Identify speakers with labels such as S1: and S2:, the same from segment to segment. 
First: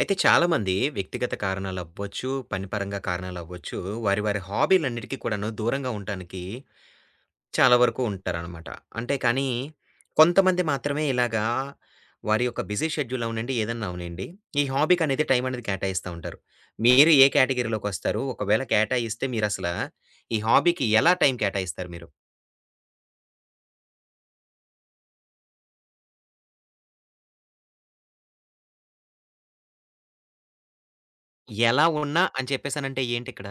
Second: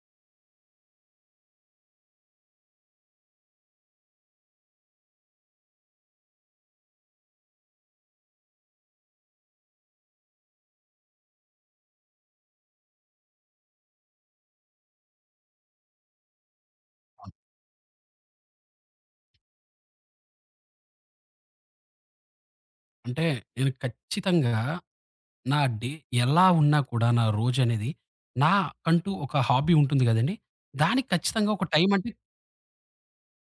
S1: అయితే చాలామంది వ్యక్తిగత కారణాలవ్వచ్చు, పనిపరంగా కారణాలవ్వచ్చు, వారి వారి హాబీలన్నిటికి కూడాను దూరంగా ఉండటానికి చాలా వరకు ఉంటారనమాట. అంటే కానీ, కొంతమంది మాత్రమే ఇలాగా వారి యొక్క బిజీ షెడ్యూల్ అవనండి, ఏదన్నా అవనండి, ఈ హాబీకనేది టైం అనేది కేటాయిస్తా ఉంటారు. మీరు ఏ కేటగిరీలోకొస్తారు? ఒకవేళ కేటాయిస్తే మీరసల ఈ హాబీకి ఎలా టైం కేటాయిస్తారు మీరు?
S2: అంటే నేను ఖచ్చితంగా నా డే ఎలా ఉన్నా కూడా నా రోజనేది నాకంటూ ఒక హాబీ ఉంటుంది గదండీ! దానికి ఖచ్చితంగా ఒక
S1: ఎలా
S2: టైం అంటే,
S1: ఉన్నా అని చెప్పేసనంటే ఏంటిక్కడ?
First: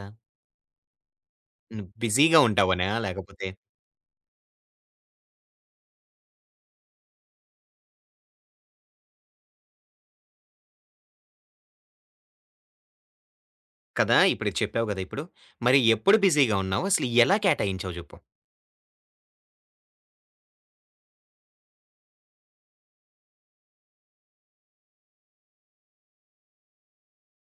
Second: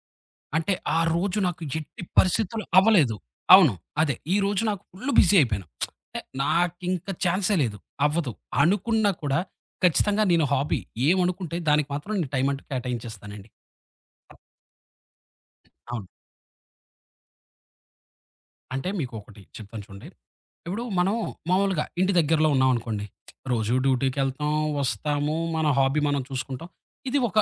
S2: అంటే ఆ రోజు నాకు
S1: నువ్వు
S2: ఎట్టి
S1: బిజీగా
S2: పరిస్థితుల్లో
S1: ఉంటావనా?
S2: అవ్వలేదు.
S1: లేకపోతే
S2: అవును. అదే. ఈ రోజు నాకు ఫుల్ బిజీ అయిపోయాను. అంటే నాకింక ఛాన్సే లేదు. అవ్వదు. అనుకున్నా కూడా ఖచ్చితంగా నేను హాబీ ఏమనుకుంటే దానికి మాత్రం నేను టైం అంటూ కేటాయించేస్తానండి.
S1: కదా! ఇప్పుడు ఇది చెప్పావు గదా! ఇప్పుడు. మరి
S2: అవును.
S1: ఎప్పుడు బిజీగా ఉన్నావు? అసలు ఎలా కేటాయించావు జెప్పు?
S2: అంటే మీకొకటి చెప్తాను చూడండి. ఇప్పుడు మనం మామూలుగా ఇంటి దగ్గరలో ఉన్నామనుకోండి. రోజు డ్యూటీకెళ్తాం, వస్తాము, మన హాబీ మనం చూసుకుంటాం. ఇది ఒక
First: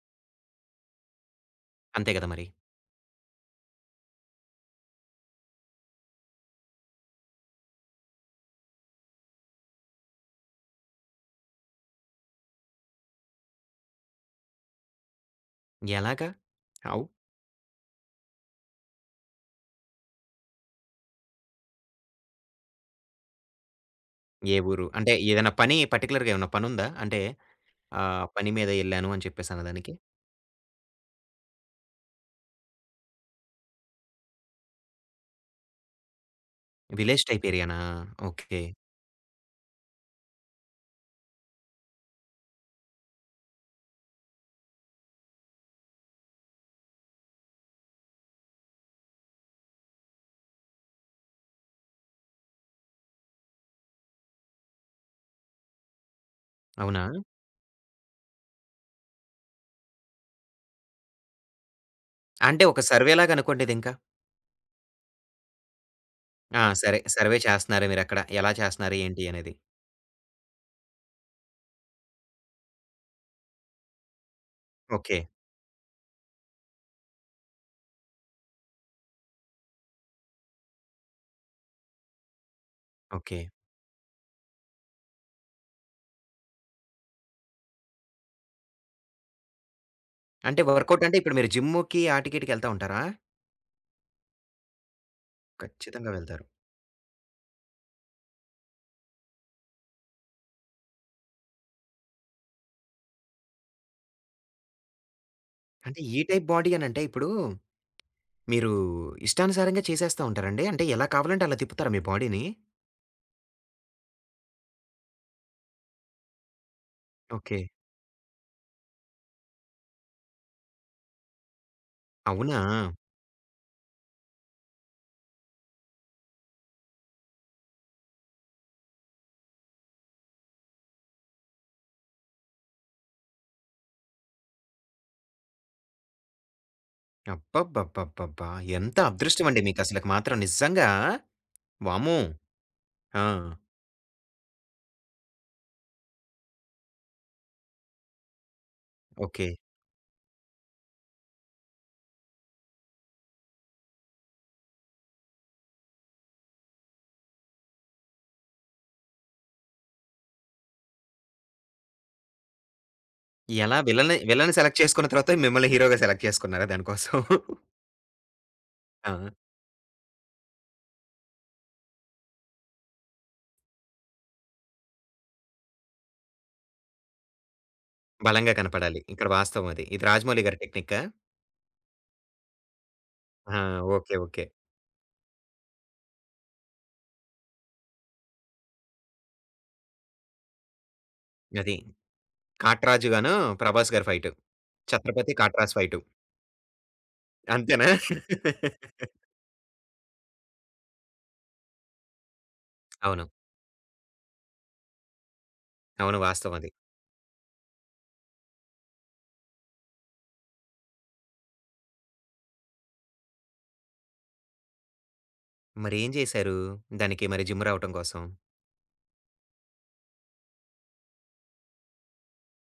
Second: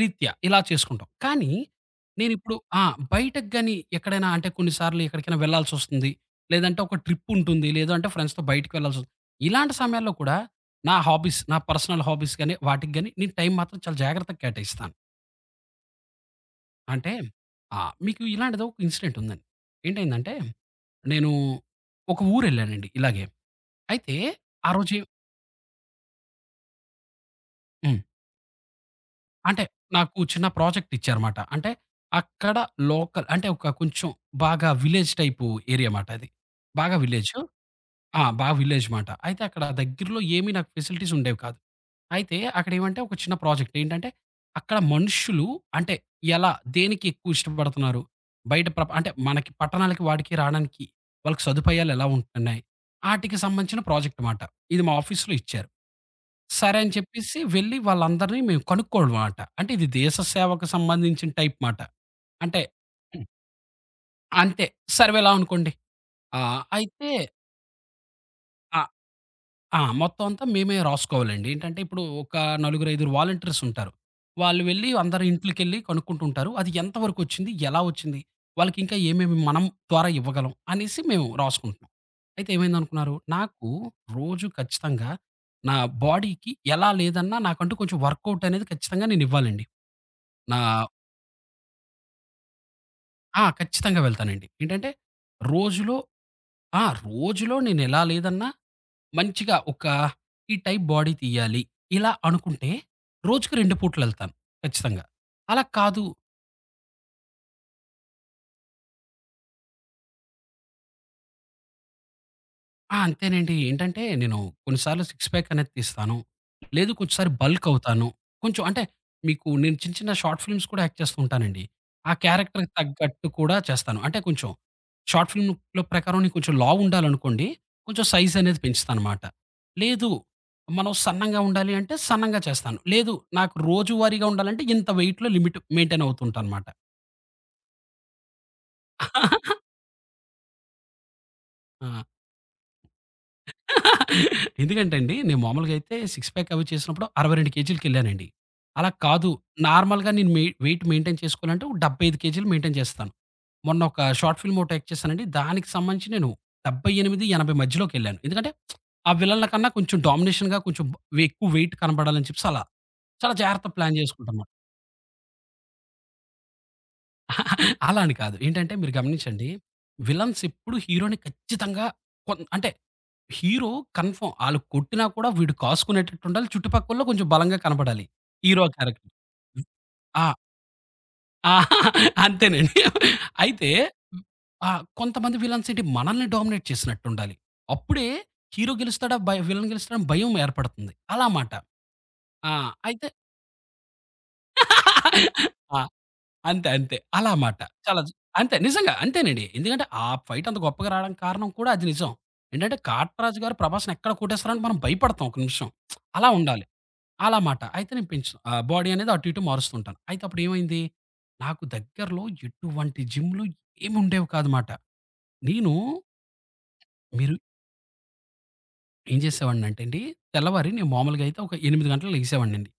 S2: రీత్యా ఇలా చేసుకుంటాం. కానీ
S1: అంతే గదా! మరి.
S2: నేనిప్పుడు ఆ! బయటకి గాని ఎక్కడైనా అంటే కొన్నిసార్లు ఎక్కడికైనా వెళ్ళాల్సొస్తుంది. లేదంటే ఒక ట్రిప్ ఉంటుంది. లేదు అంటే ఫ్రెండ్స్‌తో బయటికి వెళ్ళాల్సొస్తుంది. ఇలాంటి సమయాల్లో కూడా నా హాబీస్, నా పర్సనల్ హాబీస్ గాని, వాటికి గాని నేను టైం మాత్రం చాలా జాగ్రత్తగా కేటాయిస్తాను.
S1: ఎలాగా? హౌ?
S2: అంటే మీకు ఇలాంటిదో ఒక ఇన్సిడెంట్ ఉందండి. ఏంటైందంటే నేను ఒక ఊరెళ్ళానండి ఇలాగే. అయితే
S1: ఏ
S2: ఆ
S1: ఊరు?
S2: రోజే
S1: అంటే ఏదైనా పని పర్టిక్యులర్‌గా ఏమన్నా పనుందా? అంటే
S2: హ్మ్.
S1: పని మీద ఎళ్ళాను అని చెప్పేసి
S2: అంటే
S1: అనేదానికి.
S2: నాకు చిన్న ప్రాజెక్ట్ ఇచ్చారుమాట. అంటే అక్కడ లోకల్ అంటే ఒక కొంచెం బాగా విలేజ్ టైపు ఏరియా మాట అది. బాగా
S1: విలేజ్
S2: విలేజు.
S1: టైప్ ఏరియానా?
S2: బాగా
S1: ఓకే.
S2: విలేజ్ మాట. అయితే అక్కడ దగ్గరలో ఏమి నాకు ఫెసిలిటీస్ ఉండేవి కాదు. అయితే అక్కడేమంటే ఒక చిన్న ప్రాజెక్ట్. ఏంటంటే, అక్కడ మనుషులు అంటే ఎలా, దేనికి ఎక్కువ ఇష్టపడుతున్నారు? బయట ప్రప అంటే మనకి పట్టణాలకి వాటికి రాడానికి వాళ్ళకి సదుపాయాలు ఎలా ఉంటున్నాయి? ఆటికి సంబంధించిన ప్రాజెక్ట్ మాట. ఇది మా ఆఫీస్‌లో ఇచ్చారు. సరే అని
S1: అవునా?
S2: చెప్పేసి వెళ్లి వాళ్ళందరిని మేము కనుక్కోవడం మాట. అంటే ఇది దేశ సేవకు సంబంధించిన టైప్ మాట. అంటే
S1: అంటే ఒక
S2: హ్మ్.
S1: సర్వేలాగా అనుకోండి ఇదింకా.
S2: అంతే. సర్వేలా అనుకోండి. ఆ!
S1: ఆ! సరే.
S2: అయితే
S1: సర్వే చేస్తన్నారు మీరక్కడ. ఎలా
S2: ఆ!
S1: చేస్తన్నారు? ఏంటి అనేది.
S2: ఆ! మొత్తం అంతా మేమే రాసుకోవాలండి. ఏంటంటే ఇప్పుడు ఒక నలుగురైదుగురు వాలంటీర్స్ ఉంటారు. వాళ్ళు వెళ్లి
S1: ఓకే.
S2: అందరి ఇంట్లకెళ్లి కనుక్కుంటుంటారు. అది ఎంత వరకు వచ్చింది? ఎలా వచ్చింది? వాళ్ళకి ఇంకా ఏమేమి మనం ద్వారా ఇవ్వగలం? అనేసి మేము రాసుకుంటున్నాం. అయితే ఏమైందనుకున్నారు?
S1: ఓకే.
S2: నాకు రోజు ఖచ్చితంగా నా బాడీకి ఎలా లేదన్నా నాకంటూ కొంచెం వర్కౌట్ అనేది ఖచ్చితంగా నేనివ్వాలండి. నా
S1: అంటే వర్కౌట్ అంటే ఇప్పుడు మీరు జిమ్‌కి ఆటికీటికి ఎళ్తా ఉంటారా?
S2: ఆ! ఖచ్చితంగా వెళ్తానండి. ఏంటంటే రోజులో
S1: ఖచ్చితంగా వెళ్తారు.
S2: ఆ! రోజులో నేనెలా లేదన్నా మంచిగా ఒక ఈ టైప్ బాడీ తీయాలి. ఇలా అనుకుంటే రోజుకి 2 పూటలెళ్తాను ఖచ్చితంగా. అలా
S1: అంటే
S2: కాదు.
S1: ఈ టైప్ బాడీ అనంటే ఇప్పుడు మీరు ఇష్టానుసారంగా చేసేస్తా ఉంటారండి? అంటే ఎలా కావాలంటే అలా తిప్పుతారా మీ బాడీని?
S2: అంతేనండి. ఏంటంటే నేను కొన్నిసార్లు సిక్స్ ప్యాక్ అనేది తీస్తాను. లేదు కొంచెంసారి
S1: ఓకే.
S2: బల్క్ అవుతాను. కొంచెం అంటే మీకు నేను చిన్న చిన్న షార్ట్ ఫిల్మ్స్ కూడా యాక్ట్ చేస్తూ ఉంటానండి. ఆ
S1: అవునా?
S2: క్యారెక్టర్‌కి తగ్గట్టు కూడా చేస్తాను. అంటే కొంచెం షార్ట్ ఫిల్మ్‌లో ప్రకారం నేను కొంచెం లావు ఉండాలనుకోండి, కొంచెం సైజ్ అనేది పెంచుతానమాట. లేదు మనం సన్నంగా ఉండాలి అంటే సన్నంగా చేస్తాను. లేదు నాకు రోజువారీగా ఉండాలంటే ఇంత వెయిట్‌లో లిమిట్ మెయింటైన్ అవుతూ ఉంటానమాట.
S1: అబ్బబ్బబ్బబ్బబ్బా! ఎంత అదృష్టం అండి మీకసలకి మాత్రం నిజంగా.
S2: ఆ!
S1: వామ్మో! ఆ!
S2: ఎందుకంటే అండి నేను మామూలుగా అయితే సిక్స్ ప్యాక్ అవి చేసినప్పుడు 62 కేజీలకెళ్ళానండి. అలా కాదు.
S1: ఓకే.
S2: నార్మల్‌గా నేను వెయిట్ మెయింటైన్ చేసుకోవాలంటే ఒక 75 కేజీలు మెయింటైన్ చేస్తాను. మొన్న ఒక షార్ట్ ఫిల్మ్ ఒకటి యాక్ట్ చేశానండి. దానికి సంబంధించి నేను 78, 80 మధ్యలోకెళ్ళాను. ఎందుకంటే ఆ విలన్ల కన్నా కొంచెం డామినేషన్‌గా కొంచెం ఎక్కువ వెయిట్ కనపడాలని చెప్పేసి అలా. చాలా జాగ్రత్త
S1: ఎలా
S2: ప్లాన్
S1: విల‌నే
S2: చేసుకుంటామా.
S1: విల‌న్ని సెలెక్ట్ చేసుకున్న తర్వాత మిమ్మల్ని హీరోగా సెలెక్ట్ చేసుకున్నారా దానికోసం?
S2: అలా అని కాదు. ఏంటంటే మీరు
S1: ఆ!
S2: గమనించండి. విలన్స్ ఎప్పుడు హీరోని ఖచ్చితంగా అంటే హీరో కన్ఫర్మ్ ఆళ్ళు కొట్టినా కూడా వీడు కాసుకునేటట్టుండాలి. చుట్టుపక్కల్లో కొంచెం బలంగా కనపడాలి.
S1: బలంగా
S2: హీరో
S1: కనపడాలి.
S2: క్యారెక్టర్.
S1: ఇక్కడ వాస్తవం అది. ఇది
S2: ఆ!
S1: 'రాజమౌళి' గారి టెక్నికా?
S2: ఆ! అంతేనండి.
S1: ఆ!
S2: అయితే
S1: ఓకే. ఓకే.
S2: ఆ! కొంతమంది విలన్స్ ఏంటి మనల్ని డామినేట్ చేసినట్టుండాలి. అప్పుడే హీరో గెలుస్తాడా? విలన్ గెలుస్తాడా? అని భయం ఏర్పడుతుంది. అలా మాట.
S1: అది
S2: ఆ! అయితే
S1: 'కాట్‌రాజు' గాను 'ప్రభాస్' గారి ఫైటు. 'ఛత్రపతి కాట్‌రాజ్'
S2: ఆ!
S1: ఫైటు.
S2: అంతే. అంతే. అలా మాట.
S1: అంతేనా?
S2: చాలా చ్ అంతే. నిజంగా అంతేనండి. ఎందుకంటే ఆ ఫైట్ అంత గొప్పగా రావడానికి కారణం కూడా అది నిజం. ఏంటంటే
S1: అవును.
S2: 'కాట్‌రాజు' గారు 'ప్రభాస్‌ని' ఎక్కడ కొట్టేస్తారో అని మనం భయపడతాం ఒక నిమిషం.
S1: అవును.
S2: అలా
S1: వాస్తవం
S2: ఉండాలి.
S1: అది.
S2: అలా మాట. అయితే నేను బాడీ అనేది అటు ఇటు మారుస్తుంటాను. అయితే అప్పుడేమైంది, నాకు దగ్గరలో ఎటువంటి జిమ్‌లు ఏముండేవి కాదుమాట. నేను
S1: మరేం జేశారు? దానికి
S2: మీరు
S1: మరి జిమ్ రావటం కోసం?
S2: ఏం చేసేవాడినంటే అండి, తెల్లవారి నేను మామూలుగా అయితే ఒక 8 గంటలకు లెగిసేవాడినండి.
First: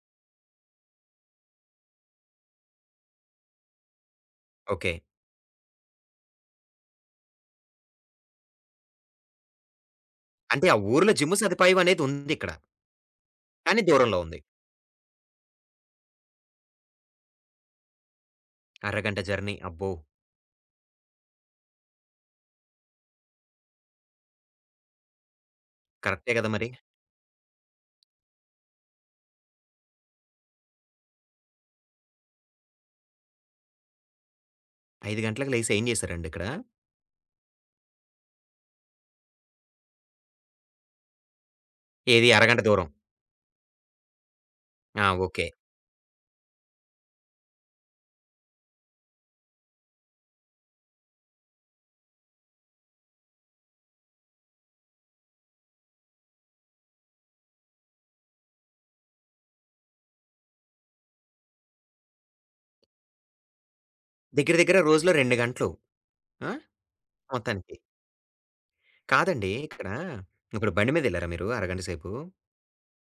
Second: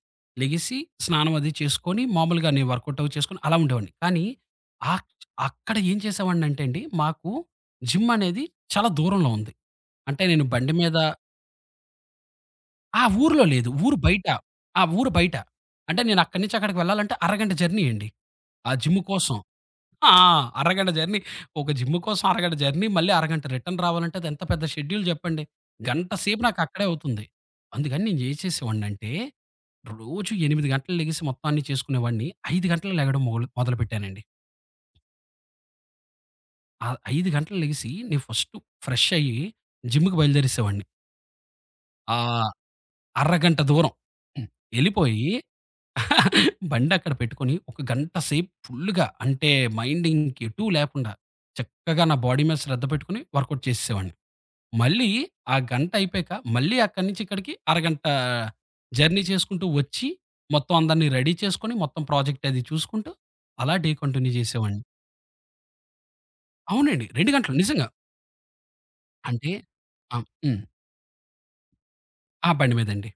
S2: లెగిసి స్నానం అది చేసుకొని, మామూలుగా నేను వర్కౌట్ అవి చేసుకొని అలా ఉండేవాడిని. కానీ
S1: ఓకే.
S2: ఆక్ అక్కడ ఏం చేసేవాడినంటే అండి, మాకు జిమ్ అనేది చాలా దూరంలో ఉంది. అంటే నేను
S1: అంటే
S2: బండి
S1: ఆ
S2: మీద
S1: ఊర్లో జిమ్ సదుపాయం అనేది ఉందిక్కడ.
S2: ఊర్లో లేదు.
S1: కానీ
S2: ఊరు
S1: దూరంలో
S2: బయట.
S1: ఉంది.
S2: ఊరు బయట. అంటే నేను అక్కడి నుంచి అక్కడికి వెళ్ళాలంటే అరగంట జర్నీ అండి. ఆ జిమ్
S1: అరగంట
S2: కోసం.
S1: జర్నీ. అబ్బో!
S2: ఆ! అరగంట జర్నీ. ఒక జిమ్ కోసం అరగంట జర్నీ, మళ్ళీ అరగంట రిటర్న్ రావాలంటే అది ఎంత పెద్ద షెడ్యూల్ జెప్పండి. గంట
S1: కరెక్టే
S2: సేపు
S1: గదా మరి.
S2: నాకక్కడే అవుతుంది. అందుకని నేను ఏం చేసేవాడినంటే, రోజు 8 గంటలు లెగిసి మొత్తం అన్నీ చేసుకునేవాడిని. 5 గంటలకు లెగడం మొగులు మొదలుపెట్టానండి.
S1: 5 గంటలకు లేసి ఏం జేశారండి ఇక్కడ?
S2: ఆ 5 గంటలు లెగిసి నేను ఫస్ట్ ఫ్రెష్ అయ్యి జిమ్‌కి బయలుదేరేసేవాడిని.
S1: ఏది
S2: ఆహ్,
S1: అరగంట దూరం.
S2: అరగంట దూరం.
S1: ఆ!
S2: ఎళ్ళిపోయి
S1: ఓకే.
S2: బండక్కడ పెట్టుకొని ఒక గంట సేపు ఫుల్‌గా అంటే మైండ్ ఇంకెటూ లేకుండా చక్కగా నా బాడీ మీద శ్రద్ధ పెట్టుకొని వర్కౌట్ చేసేసేవాడిని. మళ్ళీ ఆ గంట అయిపోయాక మళ్ళీ అక్కడి నుంచి ఇక్కడికి అరగంట జర్నీ చేసుకుంటూ వచ్చి మొత్తం అందరిని రెడీ చేసుకొని మొత్తం ప్రాజెక్ట్ అది చూసుకుంటూ అలా డే కంటిన్యూ
S1: దగ్గర దగ్గర
S2: చేసేవాడిని.
S1: రోజులో 2 గంటలు. ఆ!
S2: అవునండి. 2 గంటలు
S1: మొత్తానికి.
S2: నిజంగా. అంటే
S1: కాదండి ఇక్కడ
S2: ఆ! హ్మ్.
S1: ఇప్పుడు బండి మీదెళ్లారా మీరు అరగంట సేపు?
S2: ఆ! బండి మీదండి.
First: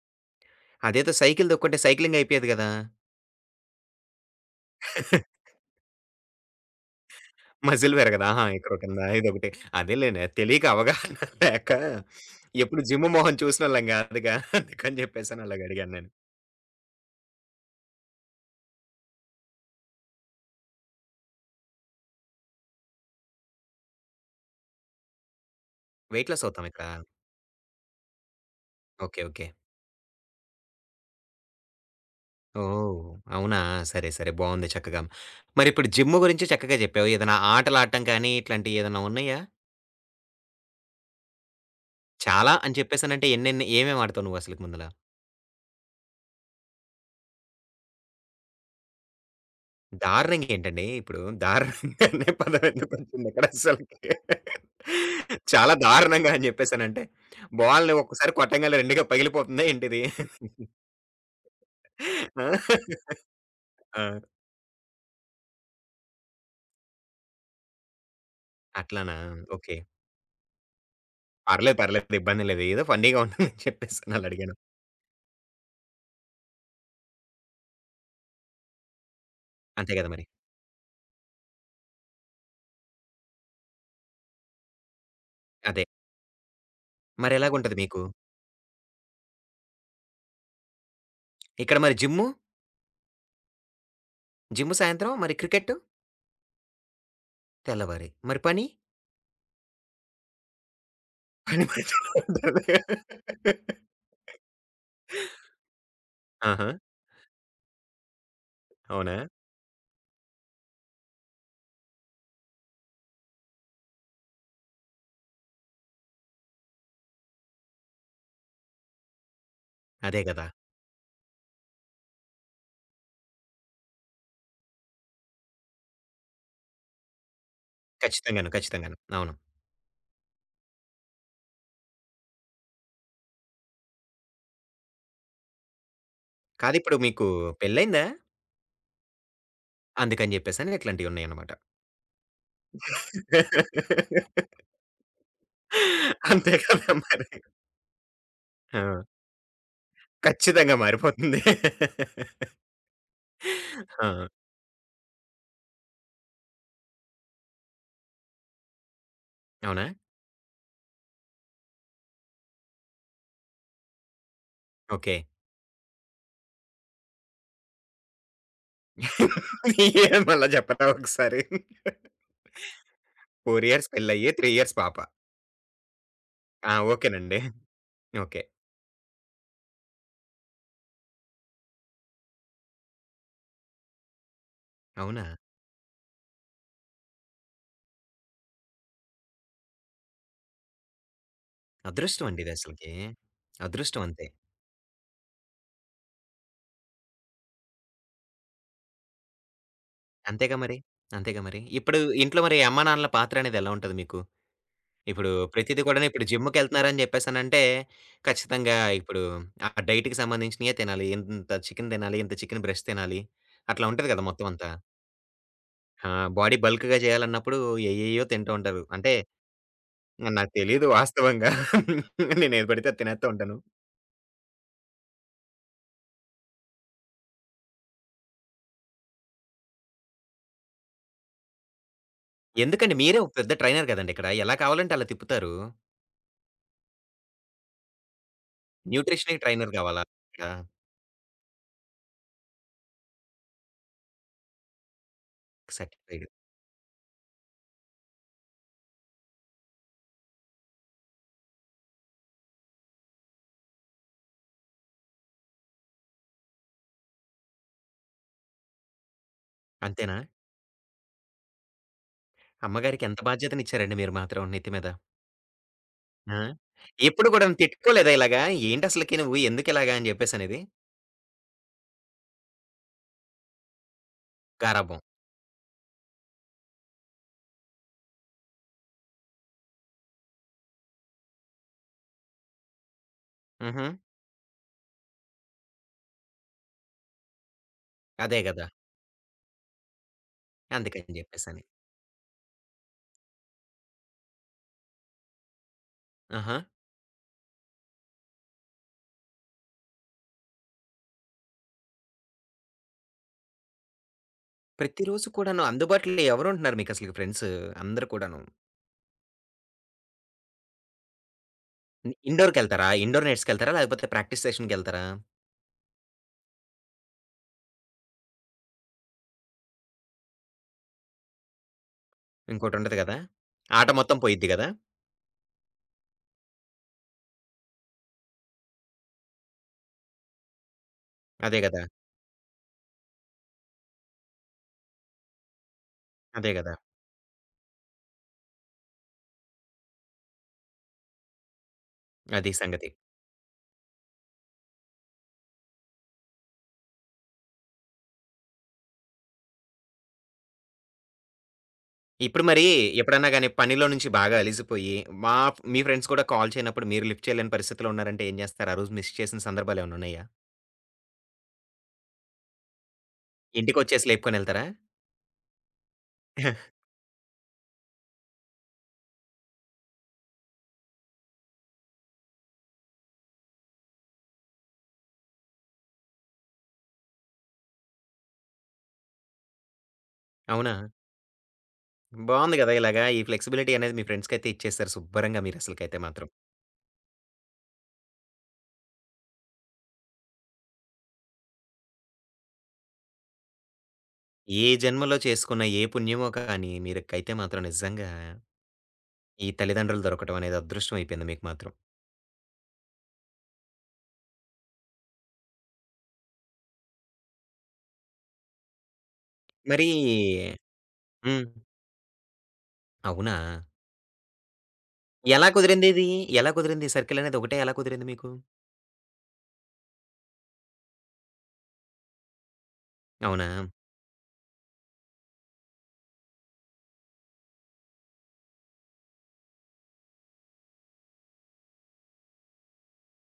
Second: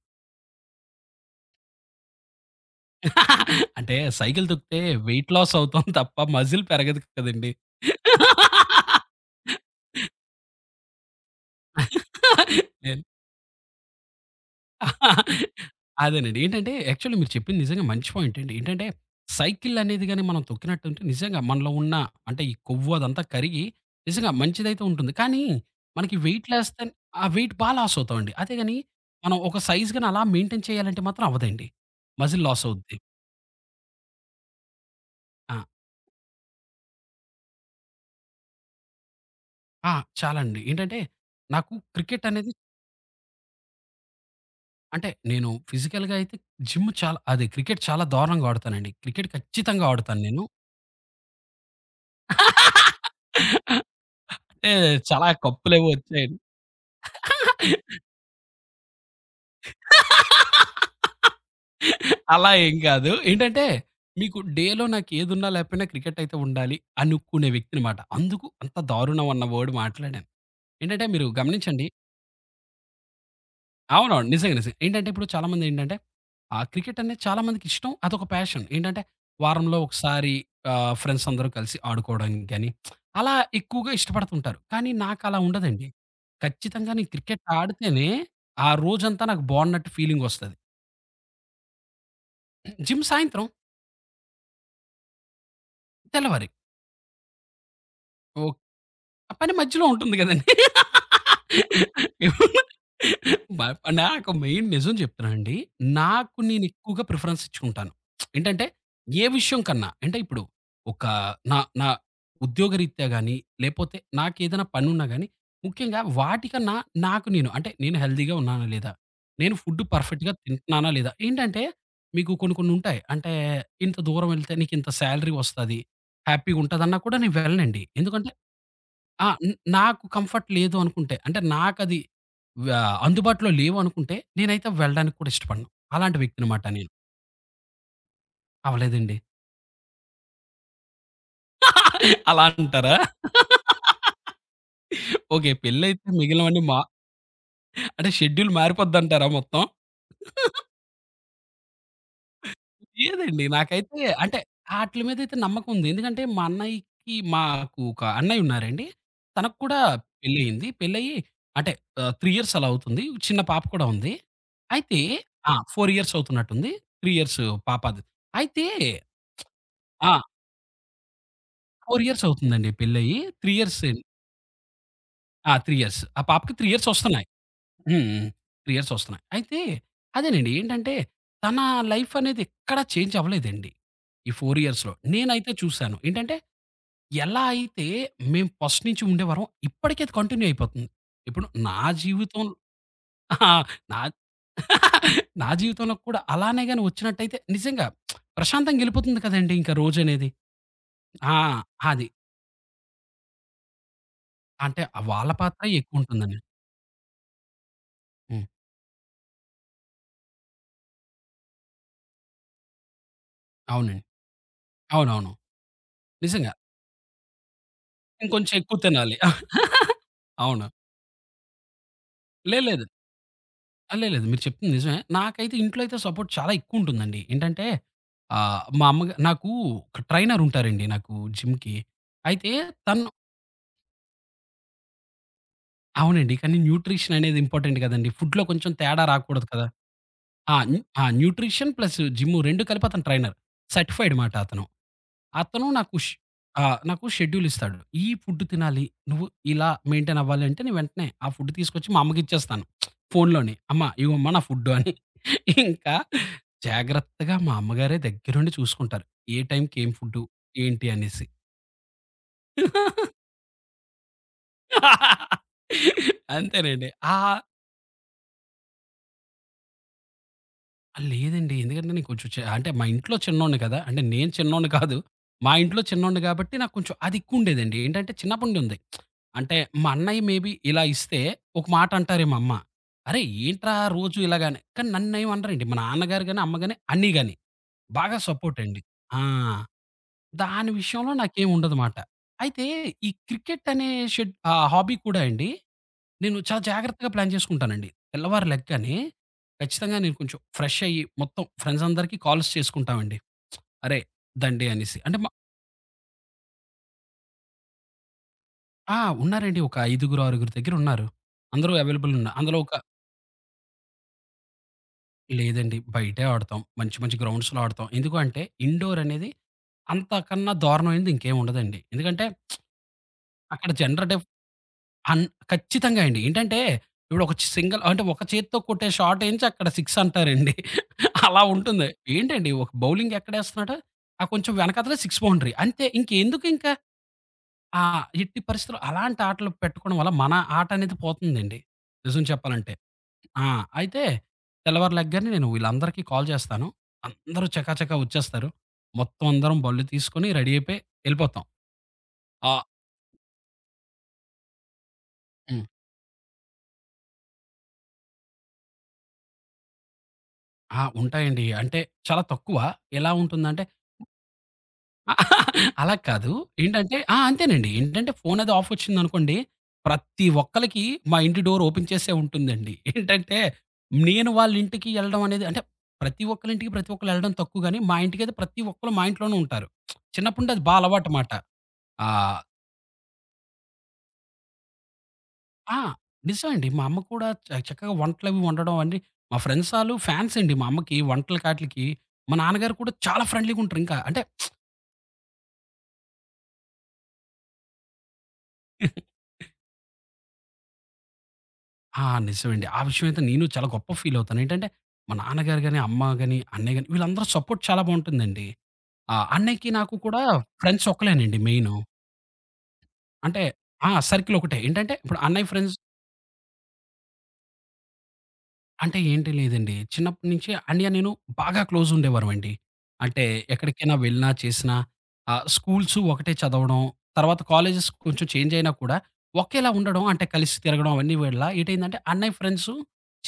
S1: అదేదో సైకిల్ దొక్కుంటే సైక్లింగ్ అయిపోయేది గదా!
S2: అంటే సైకిల్ తొక్కితే వెయిట్ లాస్ అవుతాం తప్ప మజిల్ పెరగదు కదండీ.
S1: మజిల్ పెరగదా? ఆహా! ఇక్కడ కింద ఇదొకటి. అదేలెండి. తెలియక అవగాహన లేక ఎప్పుడు
S2: నేను
S1: జిమ్ మొహం చూసినోళ్ళం కాదుగా. అందుకని చెప్పేసని అలాగడిగాను నేను.
S2: అదేనండి. ఏంటంటే యాక్చువల్లీ మీరు చెప్పింది నిజంగా మంచి పాయింట్ అండి. ఏంటంటే సైకిల్ అనేది గాని మనం తొక్కినట్టుంటే నిజంగా మనలో ఉన్న అంటే ఈ కొవ్వు అదంతా కరిగి నిజంగా మంచిదైతే ఉంటుంది. కానీ మనకి
S1: వెయిట్ లాస్
S2: వెయిట్
S1: అవుతాం
S2: లాస్
S1: ఇక్కడ.
S2: తన్ ఆ వెయిట్ బా లాస్ అవుతామండి. అదే గాని
S1: ఓకే.
S2: మనం
S1: ఓకే.
S2: ఒక సైజ్ గాని అలా మెయింటైన్ చేయాలంటే మాత్రం అవ్వదండి. మజిల్ లాస్ అవుద్ది.
S1: ఓహ్! అవునా? సరే. సరే. బావుంది చక్కగా.
S2: ఆ!
S1: మరిప్పుడు జిమ్ గురించి చక్కగా చెప్పావు. ఏదైనా ఆటలాడటం కానీ ఇట్లాంటియేదన్నా ఉన్నాయా?
S2: ఆ! చాలా అండి. ఏంటంటే నాకు క్రికెట్ అనేది
S1: చాలా అని చెప్పేసనంటే ఎన్నెన్ని ఏమేమి ఆడతావు నువ్వసలకి ముందల?
S2: అంటే నేను ఫిజికల్‌గా అయితే జిమ్ చాలా అదే క్రికెట్ చాలా దారుణంగా ఆడతానండి. క్రికెట్ ఖచ్చితంగా ఆడతాను నేను.
S1: దారుణంగా ఏంటండి ఇప్పుడు దారుణంగా అనే పదం ఎందుకొచ్చింది ఇక్కడ అసలకి?
S2: అంటే చాలా
S1: చాలా
S2: కప్పులేవో
S1: దారుణంగా
S2: వచ్చాయండి.
S1: అని చెప్పేసానంటే, బాల్‌ని ఒక్కసారి కొట్టంగానే 2గా పగిలిపోతుందా ఏంటిది? ఆ!
S2: అలా ఏం కాదు. ఏంటంటే
S1: ఆ!
S2: మీకు డేలో నాకేదున్నా లేకపోయినా క్రికెట్ అయితే ఉండాలి అనుకునే వ్యక్తినమాట. అందుకు అంత
S1: అట్లానా?
S2: దారుణం అన్న వర్డ్
S1: ఓకే.
S2: మాట్లాడాను. ఏంటంటే మీరు
S1: పర్లేదు,
S2: గమనించండి.
S1: పర్లేదు ఇబ్బంది లేదు. ఏదో ఫన్నీగా ఉంటుందని చెప్పేసని
S2: అవునవును.
S1: అలా
S2: నిజంగా.
S1: అడిగాను.
S2: నిజంగా. ఏంటంటే ఇప్పుడు చాలామంది ఏంటంటే క్రికెట్ అనేది చాలామందికి ఇష్టం. అదొక ప్యాషన్. ఏంటంటే వారంలో
S1: అంతే గదా! మరి.
S2: ఒకసారి ఫ్రెండ్స్ అందరూ కలిసి ఆడుకోవడానికి గాని, అలా ఎక్కువగా ఇష్టపడుతుంటారు. కానీ నాకలా
S1: అదే.
S2: ఉండదండి. ఖచ్చితంగా నేను క్రికెట్
S1: మరెలాగుంటది మీకు?
S2: ఆడితేనే ఆ రోజంతా నాకు బాగున్నట్టు ఫీలింగొస్తది.
S1: ఇక్కడ మరి జిమ్ము,
S2: జిమ్ సాయంత్రం,
S1: జిమ్ము సాయంత్రం, మరి క్రికెట్
S2: తెల్లవారి.
S1: తెల్లవారి. మరి పని?
S2: ఆ పని మధ్యలో ఉంటుంది గదండీ.
S1: పని మరి తెల్లవారి.
S2: బ నాకు మెయిన్ నిజం చెప్తున్నానండి. నాకు నేను
S1: ఆహా!
S2: ఎక్కువగా ప్రిఫరెన్స్ ఇచ్చుకుంటాను. ఏంటంటే,
S1: అవునా?
S2: ఏ విషయం కన్నా అంటే ఇప్పుడు ఒక నా నా ఉద్యోగరీత్యా గాని, లేపోతే నాకేదైనా పనున్నా గాని, ముఖ్యంగా వాటికన్నా నాకు నేను అంటే నేను హెల్తీగా ఉన్నానా లేదా? నేను ఫుడ్
S1: అదే
S2: పర్ఫెక్ట్‌గా
S1: గదా!
S2: తింటున్నానా లేదా? ఏంటంటే మీకు కొన్ని కొన్ని ఉంటాయి. అంటే ఇంత దూరం ఎళ్తే నీకింత సాలరీ వస్తది. హ్యాపీ‌గా ఉంటదన్నా కూడా నేను వెళ్ళనండి. ఎందుకంటే
S1: ఖచ్చితంగాను, ఖచ్చితంగాను.
S2: ఆ!
S1: అవును.
S2: న్ నాకు కంఫర్ట్ లేదు అనుకుంటే, అంటే నాకది వ్య అందుబాటులో లేవు అనుకుంటే, నేనైతే వెళ్ళడానికి కూడా ఇష్టపడను. అలాంటి వ్యక్తినమాట
S1: కాదు
S2: నేను.
S1: ఇప్పుడు మీకు పెళ్లయిందా?
S2: అవ్వలేదండి.
S1: అందుకని జెప్పేసని ఇట్లాంటియున్నాయన్నమాట.
S2: అలా అంటారా? ఓకే. పెళ్లయితే
S1: అంతే
S2: మిగిలినవన్నీ
S1: కదా మరి.
S2: అంటే షెడ్యూల్
S1: ఆ!
S2: మారిపోద్దంటారా మొత్తం?
S1: ఖచ్చితంగా మారిపోతుంది.
S2: లేదండి. నాకైతే
S1: ఆ!
S2: అంటే ఆటిలి మీదైతే నమ్మకముంది. ఎందుకంటే మా అన్నయ్యకి మాకు ఒక అన్నయ్య ఉన్నారండి. తనకు కూడా
S1: అవునా?
S2: పెళ్లయింది. పెళ్లయ్యి అంటే 3 ఇయర్స్ అలా అవుతుంది. చిన్న పాప కూడా ఉంది. అయితే
S1: ఓకే.
S2: ఆ! 4 ఇయర్స్ అవుతున్నట్టుంది. 3 ఇయర్స్ పాప అది. అయితే ఆ!
S1: ఏం మళ్ళా చెప్పరా ఒకసారి?
S2: 4 ఇయర్స్ అవుతుందండి పెళ్లయ్యి. 3
S1: 4
S2: ఇయర్స్
S1: ఇయర్స్ పెళ్లయ్యి, 3 ఇయర్స్ పాప.
S2: ఆ! 3 ఇయర్స్. ఆ పాపకి 3
S1: ఆ!
S2: ఇయర్స్ వస్తున్నాయి.
S1: ఓకేనండి.
S2: హ్మ్. హ్మ్.
S1: ఓకే.
S2: 3 ఇయర్స్ వస్తున్నాయి. అయితే అదేనండి. ఏంటంటే తన లైఫ్ అనేది ఎక్కడ చేంజ్ అవ్వలేదండి. ఈ 4 ఇయర్స్‌లో.
S1: అవునా?
S2: నేనైతే చూసాను. ఏంటంటే ఎలా అయితే మేము ఫస్ట్ నుంచి ఉండేవారో, ఇప్పటికి అది కంటిన్యూ అయిపోతుంది. ఇప్పుడు నా
S1: అదృష్టం అండి
S2: జీవితం,
S1: ఇదసలకి.
S2: ఆ! నా
S1: అదృష్టం అంతే.
S2: నా జీవితంలో కూడా అలానే గాని వచ్చినట్టయితే నిజంగా ప్రశాంతంగా ఎళ్ళిపోతుంది కదండీ! ఇంకా రోజనేది.
S1: అంతేగా మరి. అంతేగా మరి.
S2: ఆ!
S1: ఇప్పుడు
S2: అది.
S1: ఇంట్లో మరి అమ్మానాన్నల పాత్రనేది ఎలా ఉంటది మీకు?
S2: అంటే ఆ
S1: ఇప్పుడు
S2: వాళ్ళ పాత్ర
S1: ప్రతిది కూడాను ఇప్పుడు
S2: ఎక్కువుంటుందండి.
S1: జిమ్‌కెళ్తున్నారని జెప్పేసనంటే,
S2: హ్మ్.
S1: ఖచ్చితంగా ఇప్పుడు ఆ డైట్‌కి సంబంధించినయే తినాలి. ఇంత చికెను తినాలి, ఇంత చికెను బ్రెస్ట్ తినాలి. అట్లా
S2: అవునండి.
S1: ఉంటది గదా! మొత్తం అంతా.
S2: అవునవును.
S1: ఆ!
S2: నిజంగా.
S1: బాడీ బల్క్‌గా జేయాలన్నప్పుడు ఏయేయో తింటూ
S2: ఇంకొంచెం ఎక్కువ
S1: ఉంటారు. అంటే
S2: తినాలి.
S1: నాకు
S2: అవును.
S1: తెలీదు వాస్తవంగా.
S2: లేదు
S1: నేనేది
S2: లేదు.
S1: పడితే అది తినేత్తా ఉంటాను.
S2: ఆ! లేదు లేదు. మీరు చెప్తుంది నిజమే. నాకైతే ఇంట్లో అయితే సపోర్ట్ చాలా ఎక్కువుంటుందండి. ఏంటంటే మా అమ్మగా నాకు ఒక ట్రైనర్ ఉంటారండి నాకు జిమ్‌కి. అయితే
S1: ఎందుకండి
S2: తను
S1: మీరే ఒక పెద్ద ట్రైనర్ గదండీ ఇక్కడ. ఎలా కావాలంటే అలా తిప్పుతారు.
S2: అవునండి. కానీ న్యూట్రిషన్ అనేది ఇంపార్టెంట్ కదండీ. ఫుడ్‌లో కొంచెం తేడా
S1: న్యూట్రిషన్‌కి
S2: రాకూడదు కదా!
S1: ట్రైనర్ గావాలా ఇక్కడ?
S2: ఆ! న్యూ ఆ! న్యూట్రిషన్ ప్లస్ జిమ్ 2 కలిపి అతను ట్రైనర్. సర్టిఫైడ్ మాట అతను. అతను నాకు ష్
S1: సర్టిఫైడ్.
S2: ఆ! నాకు షెడ్యూల్ ఇస్తాడు. ఈ ఫుడ్ తినాలి. నువ్వు ఇలా మెయింటైన్ అవ్వాలి అంటే నేను వెంటనే ఆ ఫుడ్ తీసుకొచ్చి మా అమ్మకిచ్చేస్తాను. ఫోన్‌లోనే అమ్మ ఇగోమ్మ నా ఫుడ్ అని. ఇంకా జాగ్రత్తగా మా అమ్మగారే దగ్గరుండి చూసుకుంటారు. ఏ టైంకి ఏం
S1: అంతేనా?
S2: ఫుడ్డు ఏంటి అనేసి.
S1: అమ్మగారికి ఎంత బాధ్యతనిచ్చారండి మీరు మాత్రం నెత్తి మీద? ఆ!
S2: అంతేనండి. ఆ
S1: ఎప్పుడు గూడాను తిట్టుకోలేదా ఇలాగా? ఏంటసలకి నువ్వు ఎందుకిలాగా అని జెప్పేసనేది?
S2: ఆ! లేదండి. ఎందుకంటే నేను కొంచెం అంటే మా ఇంట్లో చిన్నోడిని కదా! అంటే నేను చిన్నోడిని కాదు.
S1: గారాబం.
S2: మా ఇంట్లో చిన్నోడిని కాబట్టి నాకు కొంచెం అది ఎక్కువుండేదండి. ఏంటంటే చిన్నప్పటి నుండి ఉంది. అంటే మా అన్నయ్య మేబీ ఇలా ఇస్తే ఒక మాట అంటారేమో మా అమ్మ. "అరేయ్! ఏంట్రా
S1: హుహు.
S2: రోజు ఇలాగని" కానీ నన్నేమి అనరండి. మా నాన్నగారు గాని, అమ్మ గాని, అన్నయ్య గాని బాగా
S1: అదే
S2: సపోర్ట్
S1: గదా!
S2: అండి. ఆ! దాని విషయంలో
S1: అందుకని
S2: నాకేం
S1: జెప్పేసని.
S2: ఉండదుమాట. అయితే ఈ క్రికెట్ అనే హాబీ కూడా అండి నేను
S1: ఆహా!
S2: చాలా జాగ్రత్తగా ప్లాన్ చేసుకుంటానండి. తెల్లవారు లెగ్గానే ఖచ్చితంగా నేను కొంచెం ఫ్రెష్ అయ్యి, మొత్తం ఫ్రెండ్స్ అందరికీ కాల్స్ చేసుకుంటామండి. అరే! దండి అనేసి. అంటే మ
S1: ప్రతిరోజు కూడాను అందుబాటులో ఎవరుంటున్నారు మీకసలకి ఫ్రెండ్స్ అందరూ కూడాను?
S2: ఆ! ఉన్నారండి. ఒక ఐదుగురు, ఆరుగురు దగ్గర ఉన్నారు. అందరూ అవైలబుల్ ఉన్న అందులో ఒక.
S1: ఇండోర్‌కెళ్తారా? ఇండోర్ నెట్స్‌కెళ్తారా? లేకపోతే ప్రాక్టీస్ సెషన్‌కెళ్తారా?
S2: లేదండి, బయటే ఆడతాం. మంచి మంచి గ్రౌండ్స్‌లో ఆడతాం. ఎందుకు అంటే, ఇండోర్ అనేది అంతకన్నా దారుణమైనది ఇంకేం ఉండదండి. ఎందుకంటే,
S1: ఇంకోటుంటది గదా!
S2: అక్కడ
S1: ఆట
S2: జనరల్
S1: మొత్తం పోయిద్ది గదా!
S2: అన్ ఖచ్చితంగా అండి. ఏంటంటే, ఇప్పుడు ఒక సింగిల్ అంటే ఒక చేత్తో కొట్టే షాట్ ఎంచి అక్కడ 6 అంటారండి. అలా
S1: అదే గదా!
S2: ఉంటుంది. ఏంటండి ఒక బౌలింగ్ ఎక్కడేస్తున్నాడో, ఆ కొంచెం వెనకాతలే 6 బౌండరీ అంతే. ఇంకెందుకు
S1: అదే
S2: ఇంకా
S1: గదా!
S2: ఆ ఎట్టి పరిస్థితిలో అలాంటి ఆటలు పెట్టుకోవడం వల్ల మన ఆట అనేది పోతుందండి. నిజం
S1: అది
S2: చెప్పాలంటే.
S1: సంగతి.
S2: ఆ! అయితే తెల్లవారు లెగ్గానే నేను వీళ్ళందరికీ కాల్ చేస్తాను. అందరూ చకాచకా వచ్చేస్తారు. మొత్తం అందరం బళ్ళు తీసుకొని రెడీ అయిపోయి ఎళ్ళిపోతాం.
S1: ఇప్పుడు మరి
S2: ఆహ్,
S1: ఎప్పుడన్నా గాని పనిలో నుంచి బాగా అలిసిపోయి మా
S2: హ్మ్.
S1: మీ ఫ్రెండ్స్ కూడా కాల్ చేయనప్పుడు మీరు లిఫ్ట్ చేయలేని పరిస్థితిలో ఉన్నారంటే ఏం జేస్తారు? ఆ రోజు మిస్ చేసిన సందర్భాలేమన్నున్నాయా?
S2: ఆ! ఉంటాయండి. అంటే చాలా తక్కువ. ఎలా ఉంటుందంటే
S1: ఇంటికొచ్చేసి లేపుకొనెళ్తారా?
S2: అలా కాదు. ఏంటంటే ఆ! అంతేనండి. ఏంటంటే ఫోన్ అది ఆఫ్ వచ్చిందనుకోండి, ప్రతి ఒక్కళ్ళకి మా ఇంటి డోర్ ఓపెన్ చేసే ఉంటుందండి. ఏంటంటే నేను వాళ్ళ ఇంటికి ఎళ్ళడం అనేది అంటే ప్రతి ఒక్కళ్ళ ఇంటికి ప్రతి ఒక్కళ్ళు ఎళ్ళడం తక్కువ గాని, మా ఇంటికైతే ప్రతి ఒక్కళ్ళు మా ఇంట్లోనే ఉంటారు. చిన్నప్పటి నుండి అది
S1: అవునా?
S2: అలవాటు మాట. ఆహ్,
S1: బావుంది గదా! ఇలాగా ఈ ఫ్లెక్సిబిలిటీ అనేది మీ ఫ్రెండ్స్‌కైతే ఇచ్చేసారు శుబ్బరంగా
S2: ఆ!
S1: మీరసలకైతే మాత్రం.
S2: నిజమండి. మా అమ్మ కూడా చక్కగా వంటలవి వండడం అన్నీ, మా ఫ్రెండ్స్ ఆళ్ళు ఫ్యాన్స్ అండి మా అమ్మకి వంటలకి ఆటిలకి. మా నాన్నగారు కూడా చాలా ఫ్రెండ్లీ‌గా ఉంటారు ఇంకా. అంటే
S1: ఏ జన్మలో చేసుకున్న ఏ పుణ్యమో కానీ మీరకైతే మాత్రం నిజంగా ఈ తల్లిదండ్రులు దొరకటం అనేది అదృష్టం అయిపోయింది మీకు మాత్రం.
S2: ఆ! నిజమండి. ఆ విషయం అయితే నేను చాలా గొప్ప ఫీల్ అవుతాను. ఏంటంటే, మా నాన్నగారు గాని, అమ్మ గాని, అన్నయ్య గాని వీళ్ళందరూ సపోర్ట్ చాలా బావుంటుందండి. ఆ! అన్నయ్యకి నాకు కూడా
S1: మరి
S2: ఫ్రెండ్స్ ఒక్కలేనండి
S1: హ్మ్.
S2: మెయిను.
S1: అవునా?
S2: అంటే ఆ! సర్కిల్ ఒకటే. ఏంటంటే, ఇప్పుడు అన్నయ్య
S1: ఎలా
S2: ఫ్రెండ్స్
S1: కుదిరింది ఇది? ఎలా కుదిరింది ఈ సర్కిల్ అనేది ఒకటే ఎలా కుదిరింది మీకు?
S2: అంటే ఏంటి లేదండి. చిన్నప్పటి నుంచి అన్నయ్య, నేను బాగా క్లోజ్ ఉండేవారమండి. అంటే
S1: అవునా?
S2: ఎక్కడికైనా వెళ్ళినా, చేసినా స్కూల్సు ఒకటే చదవడం, తర్వాత కాలేజెస్ కొంచెం చేంజ్ అయినా కూడా ఒకేలా ఉండడం, అంటే కలిసి తిరగడం అవన్నీ వల్ల ఏటైందంటే, అన్నయ్య ఫ్రెండ్సు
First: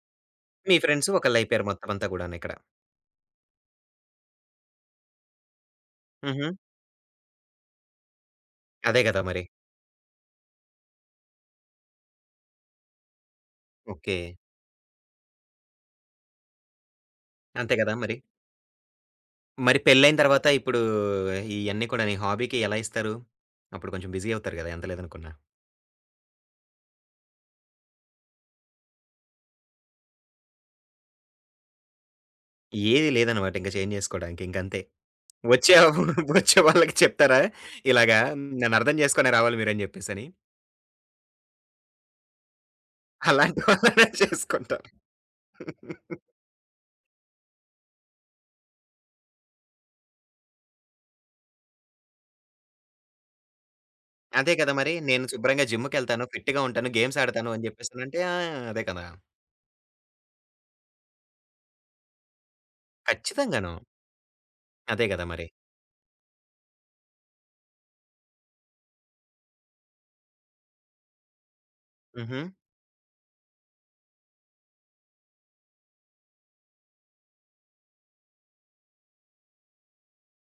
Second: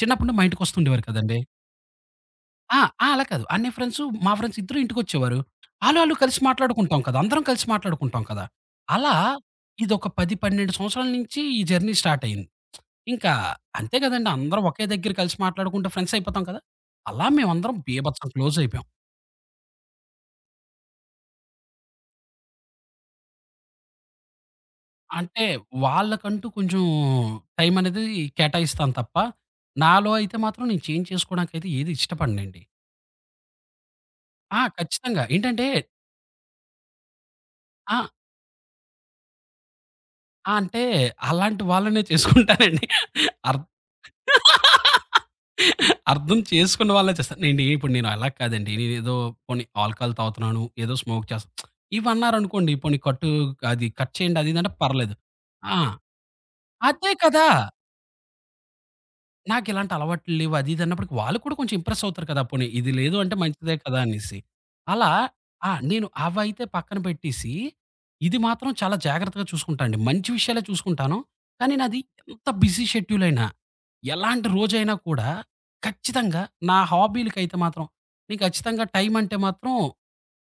S2: చిన్నప్పుడు మా
S1: మీ
S2: ఇంటికొస్తుండేవారు
S1: ఫ్రెండ్స్
S2: కదండీ!
S1: ఒకళ్ళయిపోయారు మొత్తం అంతా గూడానిక్కడ.
S2: ఆ! ఆ! అలా కాదు. అన్నయ్య ఫ్రెండ్సు, మా ఫ్రెండ్స్ ఇద్దరు ఇంటికొచ్చేవారు. ఆళ్ళు, ఆళ్ళు కలిసి
S1: హుహు.
S2: మాట్లాడుకుంటాం కదా! అందరం కలిసి మాట్లాడుకుంటాం కదా!
S1: అదే
S2: అలా
S1: గదా మరి.
S2: ఇదొక 10, 12 సంవత్సరాల నుంచి ఈ జర్నీ స్టార్ట్ అయింది. ఇంకా అంతే
S1: ఓకే.
S2: గదండీ! అందరం ఒకే దగ్గర కలిసి మాట్లాడుకుంటే ఫ్రెండ్స్ అయిపోతాం కదా! అలా
S1: అంతే
S2: మేమందరం
S1: గదా మరి.
S2: బీభత్సం క్లోజ్ అయిపోయాం.
S1: మరి పెళ్ళైన తర్వాత ఇప్పుడు ఇయన్నీ కూడా నీ హాబీకి ఎలా ఇస్తారు? అప్పుడు కొంచెం బిజీ అవుతారు గదా! ఎంత లేదనుకున్నా.
S2: అంటే వాళ్ళకంటూ కొంచెం టైం అనేది కేటాయిస్తాను తప్ప, నాలో అయితే మాత్రం నేను చేంజ్ చేసుకోవడానికైతే ఏది ఇష్టపడనండి.
S1: ఏది లేదనమాట ఇంక చేంజ్ జేసుకోడానికి
S2: ఆ!
S1: ఇంకంతే.
S2: ఖచ్చితంగా. ఏంటంటే
S1: వచ్చే వచ్చే వాళ్ళకి చెప్తారా?
S2: ఆ!
S1: ఇలాగా నన్ను అర్థం చేసుకునే రావాలి మీరని జెప్పేసని.
S2: ఆ! అంటే అలాంటి వాళ్ళనే చేసుకుంటానండి.
S1: అలాంటి
S2: అర్థం
S1: వాళ్ళనే చేసుకుంటారు.
S2: అర్థం చేసుకున్న వాళ్ళే చేస్తారు. నేండి ఇప్పుడు నేను అలా కాదండి. నేనేదో పోనీ ఆల్కహాల్ తాగుతున్నాను, ఏదో స్మోక్ చేస్తా ఇవన్నారనుకోండి, పోనీ అది కట్ చేయండి అది
S1: అదే
S2: ఇది అంటే
S1: కదా! మరి
S2: పర్లేదు.
S1: నేను శుభ్రంగా
S2: ఆ!
S1: జిమ్‌కెళ్తాను, ఫిట్‌గా ఉంటాను,
S2: అదే
S1: గేమ్స్
S2: కదా!
S1: ఆడతాను అని జెప్పేసనంటే ఆ! అదే కదా!
S2: నాకిలాంటి అలవాట్లు లేవు అది ఇది అన్నప్పటికి వాళ్ళు కూడా కొంచెం ఇంప్రెస్ అవుతారు కదా! పోనీ ఇది లేదు అంటే
S1: ఖచ్చితంగాను.
S2: మంచిదే కదా! అనేసి.
S1: అదే
S2: అలా
S1: గదా! మరి.
S2: ఆ! నేను అవైతే పక్కన పెట్టేసి, ఇది మాత్రం చాలా జాగ్రత్తగా చూసుకుంటా అండి. మంచి విషయాలే చూసుకుంటాను. కానీ నాది
S1: హుహు.
S2: ఎంత బిజీ షెడ్యూల్ అయినా, ఎలాంటి రోజైనా కూడా ఖచ్చితంగా నా హాబీలకైతే మాత్రం నేను ఖచ్చితంగా టైం అంటే మాత్రం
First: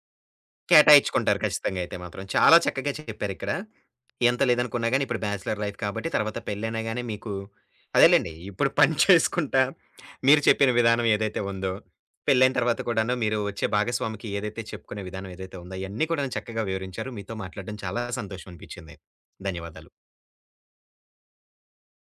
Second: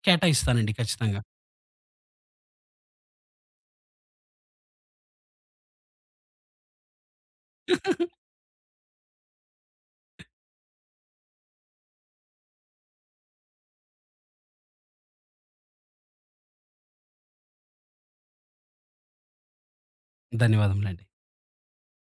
S2: కేటాయిస్తానండి ఖచ్చితంగా.
S1: కేటాయించుకుంటారు ఖచ్చితంగా అయితే మాత్రం. చాలా చక్కగా చెప్పారిక్కడ. ఎంత లేదనుకున్నా గాని ఇప్పుడు బ్యాచిలర్ లైఫ్ కాబట్టి తర్వాత పెళ్ళైనా గాని మీకు అదేలెండి. ఇప్పుడు పని చేసుకుంటా మీరు చెప్పిన విధానం ఏదైతే ఉందో, పెళ్ళైన తర్వాత కూడాను మీరు వచ్చే భాగస్వామికి ఏదైతే చెప్పుకునే విధానం ఏదైతే ఉందో, అయన్నీ కూడాను చక్కగా వివరించారు. మీతో మాట్లాడడం చాలా సంతోషం అనిపించింది. ధన్యవాదాలు.
S2: ధన్యవాదములండి.